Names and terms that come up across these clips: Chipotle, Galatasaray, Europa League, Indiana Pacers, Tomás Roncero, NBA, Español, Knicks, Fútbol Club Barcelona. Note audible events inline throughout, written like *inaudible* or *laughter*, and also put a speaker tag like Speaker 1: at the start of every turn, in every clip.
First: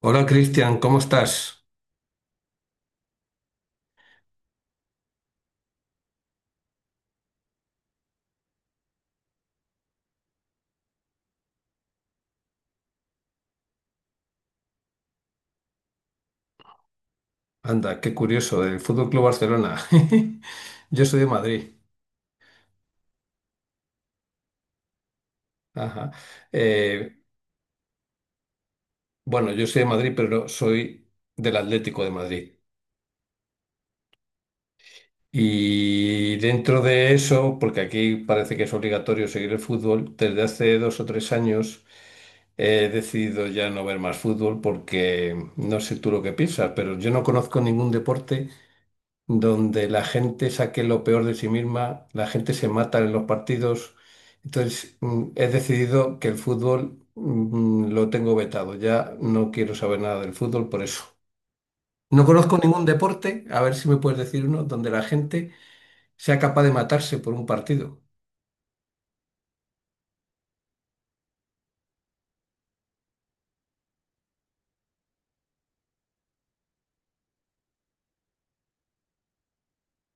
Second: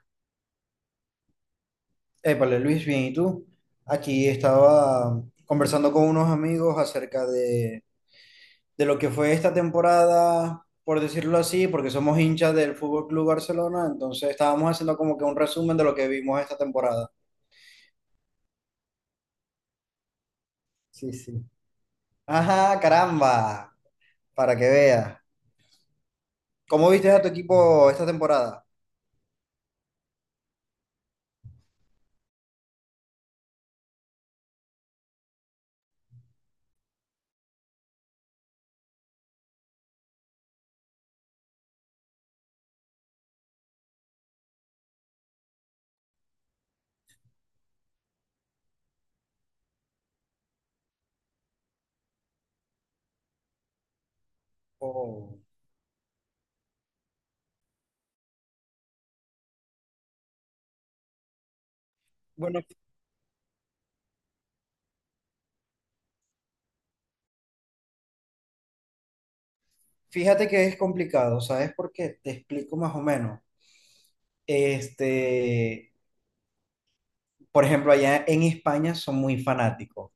Speaker 1: Hola Cristian, ¿cómo estás?
Speaker 2: Épale, Luis, bien, ¿y tú? Aquí estaba conversando con unos amigos acerca de lo que fue esta temporada, por decirlo así, porque somos hinchas del Fútbol Club Barcelona, entonces estábamos haciendo como que un resumen de lo que vimos esta temporada.
Speaker 1: Anda, qué curioso, del Fútbol Club Barcelona. *laughs* Yo
Speaker 2: Sí,
Speaker 1: soy de
Speaker 2: sí.
Speaker 1: Madrid.
Speaker 2: Ajá, caramba, para que veas.
Speaker 1: Ajá.
Speaker 2: ¿Cómo viste
Speaker 1: Eh,
Speaker 2: a tu equipo esta temporada?
Speaker 1: bueno, yo soy de Madrid, pero no, soy del Atlético de Madrid. Y dentro de eso, porque aquí parece que es obligatorio seguir el fútbol, desde hace dos o tres años he decidido ya no ver más fútbol porque no sé tú lo que piensas, pero yo no conozco ningún deporte donde la gente saque lo peor de sí misma, la gente se mata en los partidos. Entonces,
Speaker 2: Oh,
Speaker 1: he decidido que el fútbol lo tengo vetado. Ya no quiero saber nada del fútbol por eso. No conozco
Speaker 2: bueno,
Speaker 1: ningún deporte, a ver si me puedes decir uno, donde la gente sea capaz de matarse por un partido.
Speaker 2: fíjate que es complicado, ¿sabes por qué? Te explico más o menos. Este, por ejemplo, allá en España son muy fanáticos.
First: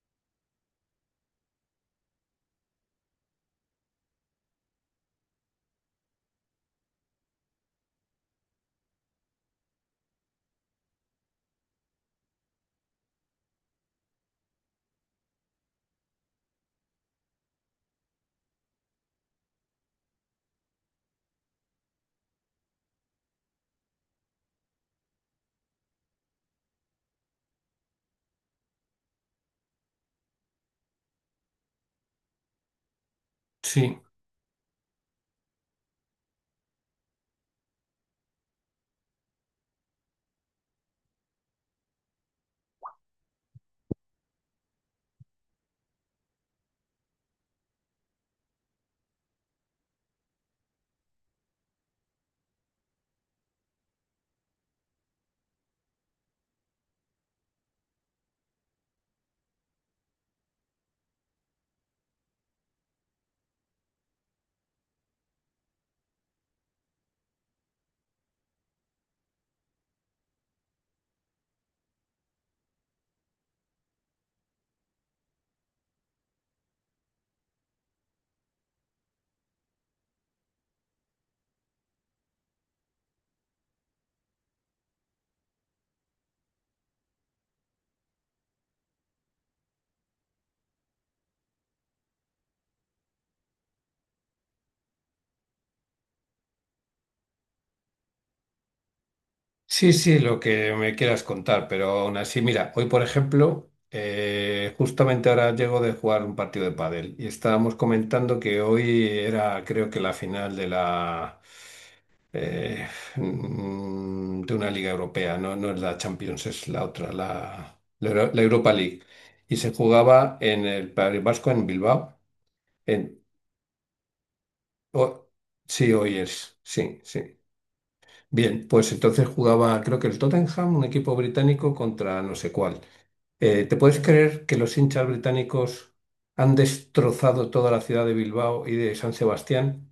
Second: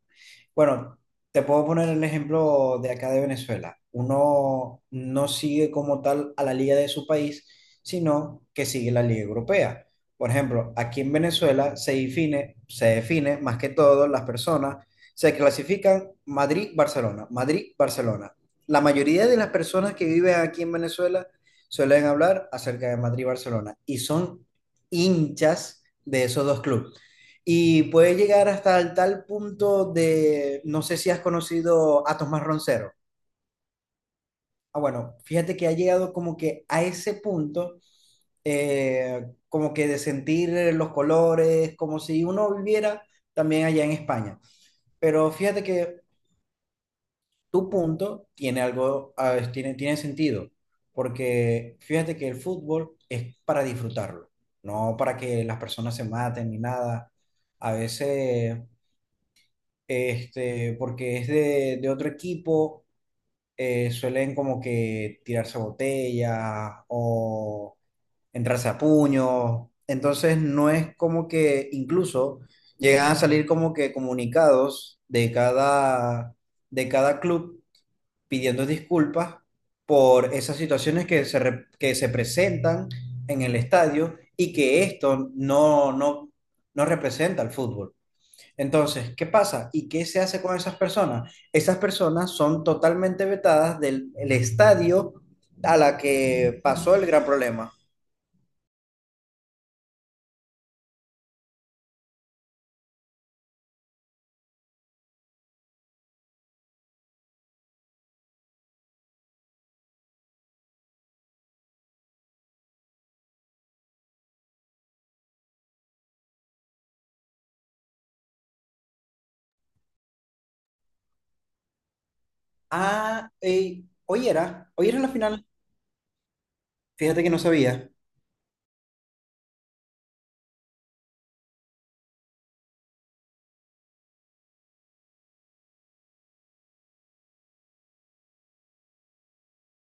Speaker 2: Bueno, te puedo poner el ejemplo de acá de Venezuela. Uno no sigue como tal a la liga de su país, sino que sigue la liga europea. Por ejemplo, aquí en Venezuela se define más que todo las personas, se clasifican Madrid-Barcelona, Madrid-Barcelona. La mayoría de las personas que viven aquí en Venezuela suelen hablar acerca de Madrid-Barcelona y son hinchas de esos dos clubes y puede llegar hasta el tal punto de, no sé si has conocido a Tomás Roncero.
Speaker 1: Sí.
Speaker 2: Ah, bueno, fíjate que ha llegado como que a ese punto, como que de sentir los colores, como si uno viviera también allá en España. Pero fíjate que tu punto tiene algo, ah, tiene sentido, porque fíjate que el fútbol es para disfrutarlo, no para que las personas se maten ni nada. A veces porque es de otro equipo, suelen como que tirarse botellas o entrarse a puños. Entonces no es como que incluso llegan a salir como que comunicados de cada club pidiendo disculpas por esas situaciones que se presentan en el estadio y que esto no, no, no representa al fútbol. Entonces, ¿qué pasa? ¿Y qué se hace con esas personas? Esas personas son totalmente vetadas del el estadio a la que pasó el gran problema.
Speaker 1: Sí, sí, lo que me quieras contar, pero aún así, mira, hoy por ejemplo, justamente ahora llego de jugar un partido de pádel y estábamos comentando que hoy era, creo que la final de la eh, de una liga europea, no, no es la Champions, es la otra, la Europa League y se jugaba en el País Vasco en Bilbao. En,
Speaker 2: Ah, ey, hoy era la
Speaker 1: o-
Speaker 2: final.
Speaker 1: sí, hoy es, sí,
Speaker 2: Fíjate que no
Speaker 1: sí.
Speaker 2: sabía.
Speaker 1: Bien, pues entonces jugaba, creo que el Tottenham, un equipo británico, contra no sé cuál. ¿Te puedes creer que los hinchas británicos han destrozado toda la ciudad de Bilbao y de San Sebastián?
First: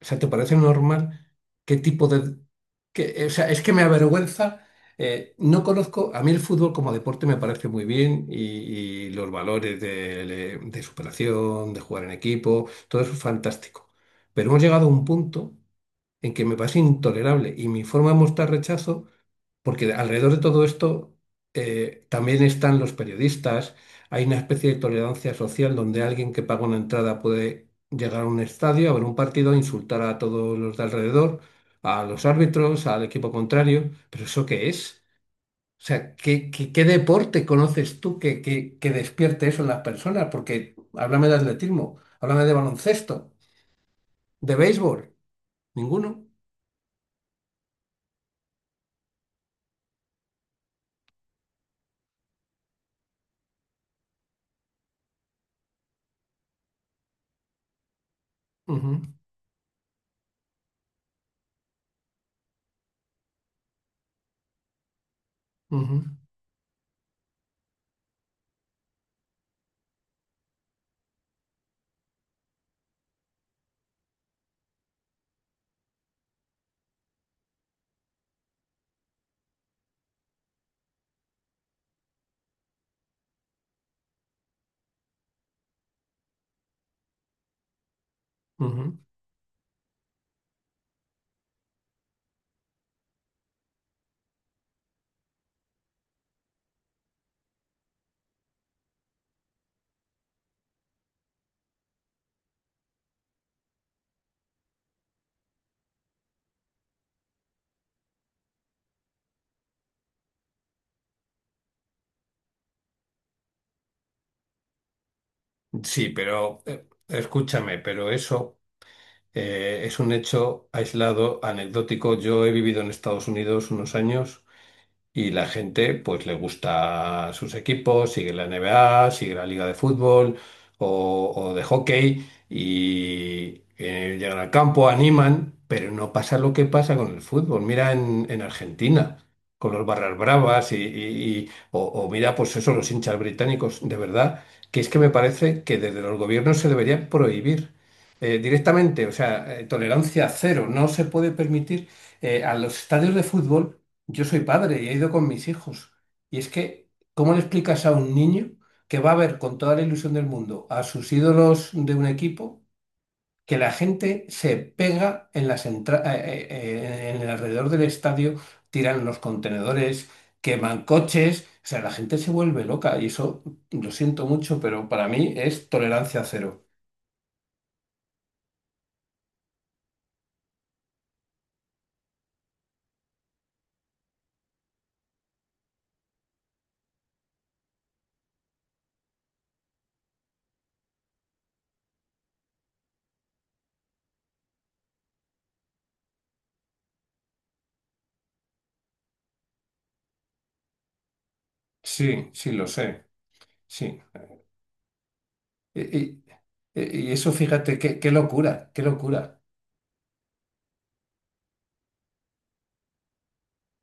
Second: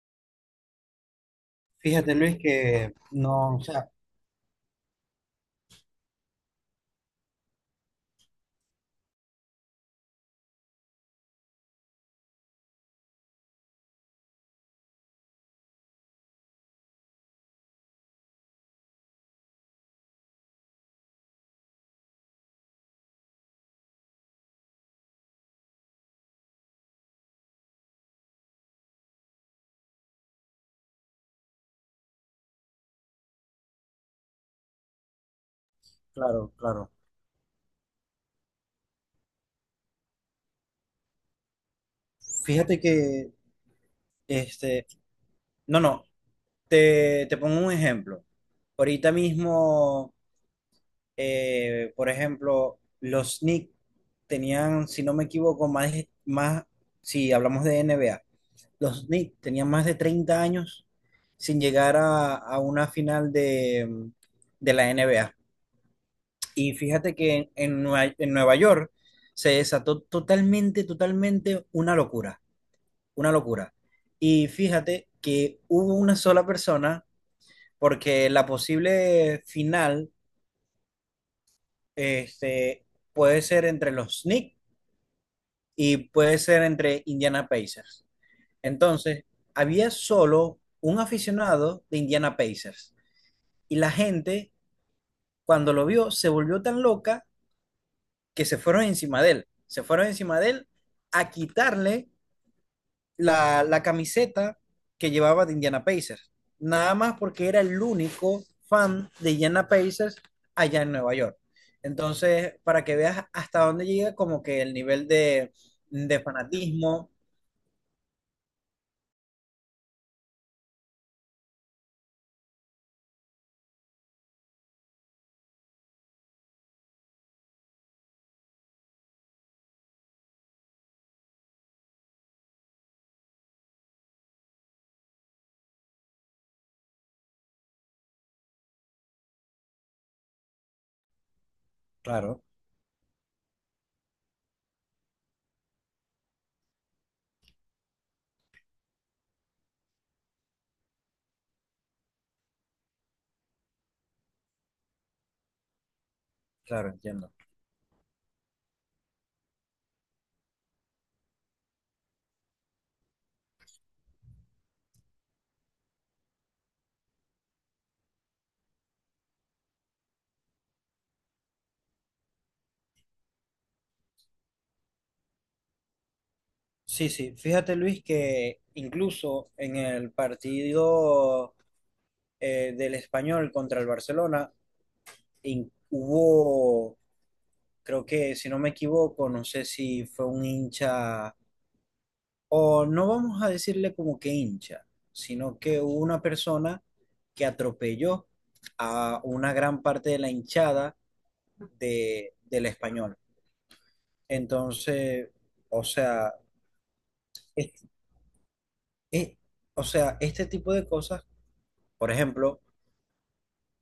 Speaker 1: O sea, ¿te parece normal? ¿Qué tipo
Speaker 2: Fíjate,
Speaker 1: de...?
Speaker 2: Luis, que
Speaker 1: O sea,
Speaker 2: no, o
Speaker 1: es que me
Speaker 2: sea,
Speaker 1: avergüenza. No conozco, a mí el fútbol como deporte me parece muy bien y los valores de superación, de jugar en equipo, todo eso es fantástico. Pero hemos llegado a un punto en que me parece intolerable y mi forma de mostrar rechazo porque alrededor de todo esto también están los periodistas. Hay una especie de tolerancia social donde alguien que paga una entrada puede llegar a un estadio, a ver un partido, insultar a todos los de alrededor, a los árbitros, al equipo contrario. ¿Pero eso qué es? O sea, ¿qué,
Speaker 2: claro,
Speaker 1: qué- qué
Speaker 2: claro.
Speaker 1: deporte conoces tú que despierte eso en las personas? Porque háblame de atletismo, háblame de
Speaker 2: Fíjate que,
Speaker 1: baloncesto, de
Speaker 2: este,
Speaker 1: béisbol.
Speaker 2: no, no,
Speaker 1: Ninguno.
Speaker 2: te pongo un ejemplo. Ahorita mismo por ejemplo, los Knicks tenían, si no me equivoco, más, si hablamos de NBA, los
Speaker 1: Ujú,
Speaker 2: Knicks tenían más de 30 años sin llegar a una final de la NBA.
Speaker 1: ujú,
Speaker 2: Y fíjate que en Nueva York se desató totalmente, totalmente una locura, una locura. Y fíjate que hubo una sola persona, porque la posible final este, puede ser entre los Knicks y puede ser entre Indiana Pacers.
Speaker 1: ujú.
Speaker 2: Entonces, había solo un aficionado de Indiana Pacers y la gente, cuando lo vio, se volvió tan loca que se fueron encima de él. Se fueron encima de él a quitarle la camiseta que llevaba de Indiana Pacers. Nada más porque era el único fan de Indiana Pacers allá en Nueva York. Entonces, para que veas hasta dónde llega como que el nivel de,
Speaker 1: Sí,
Speaker 2: de
Speaker 1: pero
Speaker 2: fanatismo.
Speaker 1: escúchame, pero eso es un hecho aislado, anecdótico. Yo he vivido en Estados Unidos unos años. Y la gente, pues, le gusta sus equipos, sigue la NBA, sigue la liga de fútbol o de hockey y llegan al campo, animan, pero no pasa lo que pasa con el fútbol. Mira en Argentina, con los barras bravas y o mira,
Speaker 2: Claro,
Speaker 1: pues eso, los hinchas británicos, de verdad, que es que me parece que desde los gobiernos se debería prohibir directamente, o sea, tolerancia cero, no se puede permitir a los estadios de fútbol, yo soy padre y he ido con mis hijos. Y es que,
Speaker 2: claro, entiendo.
Speaker 1: ¿cómo le explicas a un niño que va a ver con toda la ilusión del mundo a sus ídolos de un equipo que la gente se pega en en el alrededor del estadio, tiran los contenedores, queman coches? O sea, la gente se vuelve loca y eso lo siento mucho, pero para mí es tolerancia cero.
Speaker 2: Sí, sí, fíjate, Luis, que incluso en el partido del Español contra el Barcelona hubo, creo que si no me equivoco, no sé si fue un hincha o no vamos a decirle como que hincha, sino que hubo una persona que atropelló a una gran parte de la hinchada
Speaker 1: Sí,
Speaker 2: de,
Speaker 1: sí,
Speaker 2: del
Speaker 1: lo sé,
Speaker 2: Español.
Speaker 1: sí.
Speaker 2: Entonces, o
Speaker 1: Y, y-
Speaker 2: sea,
Speaker 1: y eso, fíjate,
Speaker 2: es-
Speaker 1: qué locura, qué
Speaker 2: es-
Speaker 1: locura.
Speaker 2: o sea, este tipo de cosas, por ejemplo,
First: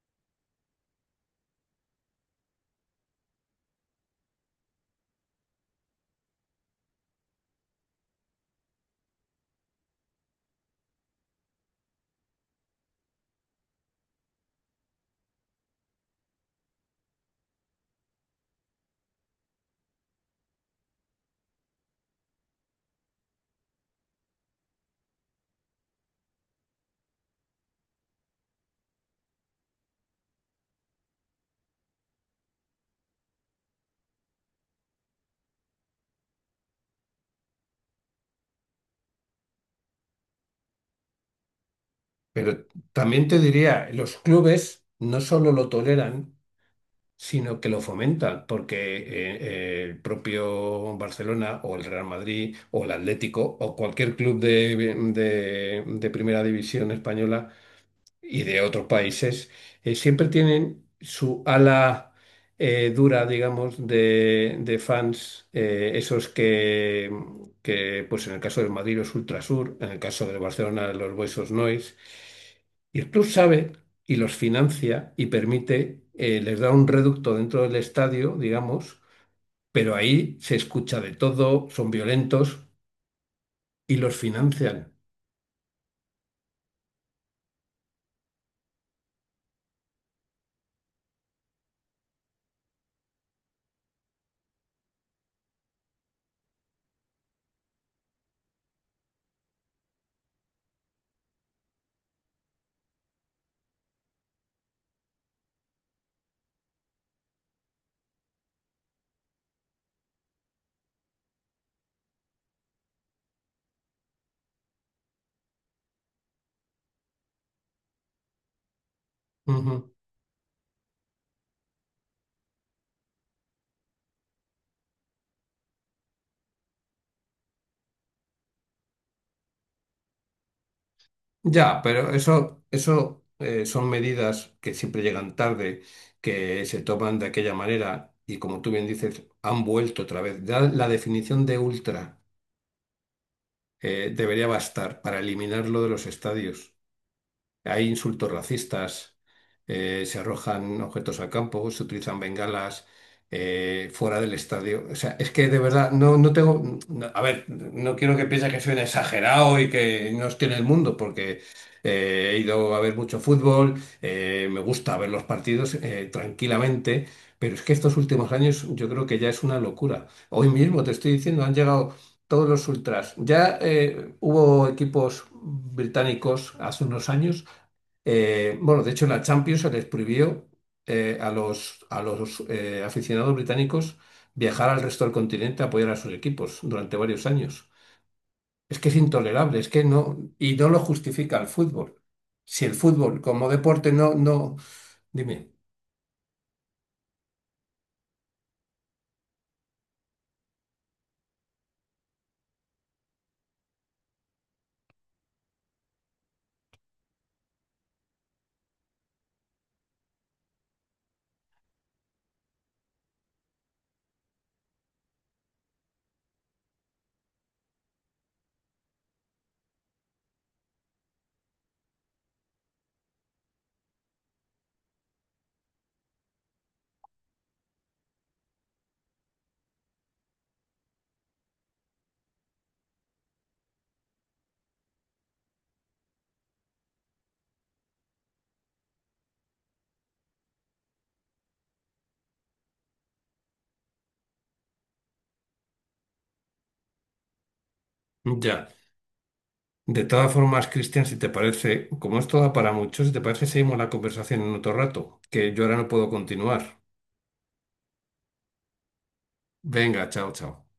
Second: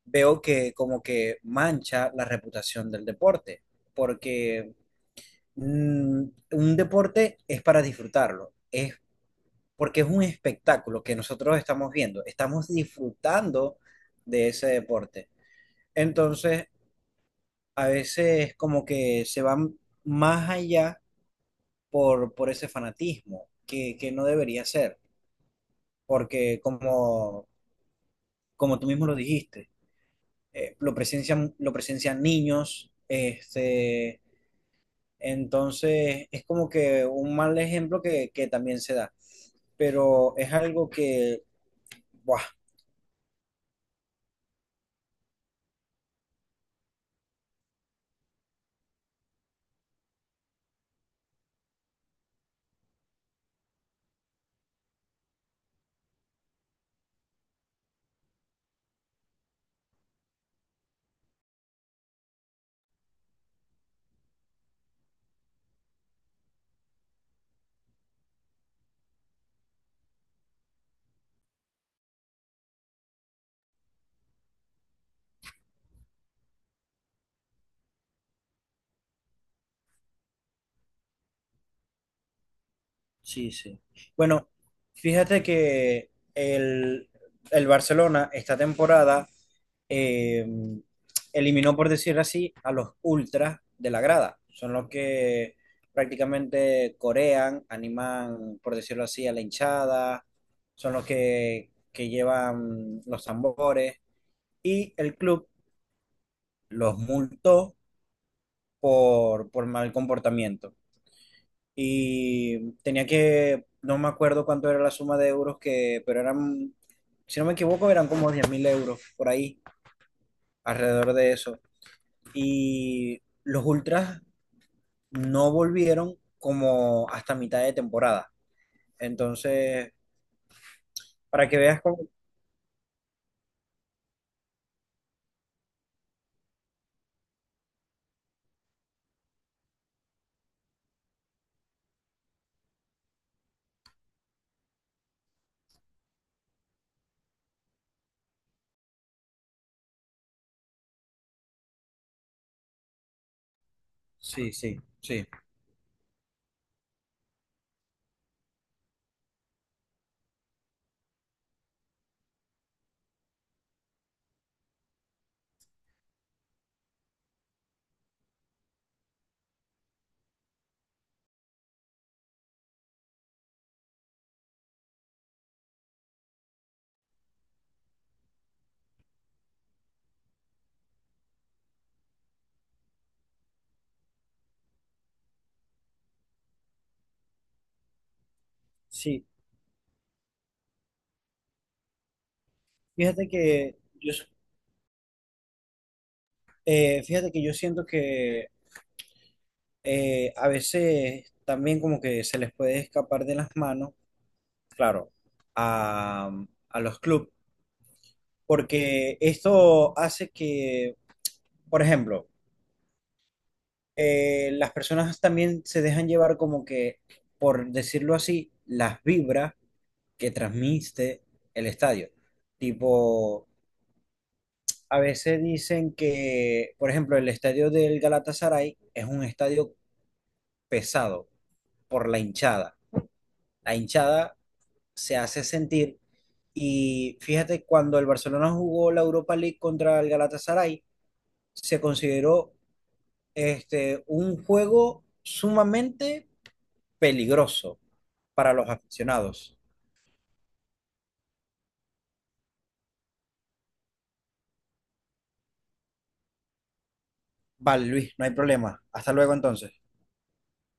Speaker 2: veo que como que mancha la reputación del deporte, porque mm, un deporte es para disfrutarlo, es porque es un espectáculo que nosotros estamos viendo, estamos disfrutando de ese deporte. Entonces, a veces como que se van más allá por ese fanatismo, que no debería ser, porque como tú mismo lo dijiste, lo presencian niños, entonces, es como que un mal ejemplo que también se da, pero es algo que, buah,
Speaker 1: Pero también te diría, los clubes no solo lo toleran, sino que lo fomentan, porque el propio Barcelona o el Real Madrid o el Atlético o cualquier club de primera división española y de otros países, siempre tienen su ala dura, digamos, de fans, esos pues en el caso del Madrid los Ultrasur, en el caso del Barcelona los Boys Nois, y el club sabe y los financia y permite, les da un reducto dentro del estadio, digamos, pero ahí se escucha de todo, son violentos
Speaker 2: sí, sí.
Speaker 1: y los
Speaker 2: Bueno,
Speaker 1: financian.
Speaker 2: fíjate que el Barcelona esta temporada eh, eliminó, por decirlo así, a los ultras de la grada. Son los que prácticamente corean, animan, por decirlo así, a la hinchada, son los que llevan los tambores y el club los multó por mal comportamiento. Y tenía que, no me acuerdo cuánto era la suma de euros que, pero eran, si no me equivoco, eran como 10.000 euros por ahí, alrededor de eso. Y los ultras no volvieron como hasta mitad de temporada. Entonces, para que veas
Speaker 1: Ya,
Speaker 2: cómo...
Speaker 1: pero eso, son medidas que siempre llegan tarde, que se toman de aquella manera y como tú bien dices, han vuelto otra vez. Ya la definición de ultra debería bastar para eliminarlo de los estadios. Hay insultos racistas, se arrojan objetos al campo, se utilizan bengalas fuera del
Speaker 2: Sí, sí,
Speaker 1: estadio. O sea,
Speaker 2: sí.
Speaker 1: es que de verdad no, no tengo. A ver, no quiero que piense que soy un exagerado y que no estoy en el mundo, porque he ido a ver mucho fútbol, me gusta ver los partidos tranquilamente, pero es que estos últimos años yo creo que ya es una locura. Hoy mismo te estoy diciendo, han llegado todos los ultras. Ya hubo equipos británicos hace unos años bueno, de hecho, en la Champions se les prohibió a los aficionados británicos viajar al resto del continente a apoyar a sus equipos durante varios años. Es que es
Speaker 2: Sí,
Speaker 1: intolerable, es que no, y no lo justifica el fútbol. Si el fútbol
Speaker 2: fíjate
Speaker 1: como
Speaker 2: que
Speaker 1: deporte
Speaker 2: yo,
Speaker 1: no, no, dime.
Speaker 2: fíjate que yo siento que a veces también como que se les puede escapar de las manos, claro, a, a los clubes, porque esto hace que, por ejemplo, las personas también se dejan llevar como que, por decirlo así, las vibras que transmite el estadio. Tipo, a veces dicen que, por ejemplo, el estadio del Galatasaray es un estadio pesado por la hinchada. La hinchada se hace sentir. Y fíjate, cuando el Barcelona jugó la Europa League contra el Galatasaray, se consideró un juego sumamente peligroso para los
Speaker 1: Ya.
Speaker 2: aficionados.
Speaker 1: De todas formas, Cristian, si te parece, como esto da para mucho, si te parece, seguimos la conversación en otro rato, que yo ahora no puedo continuar.
Speaker 2: Vale, Luis, no hay problema. Hasta luego entonces.
Speaker 1: Venga, chao, chao.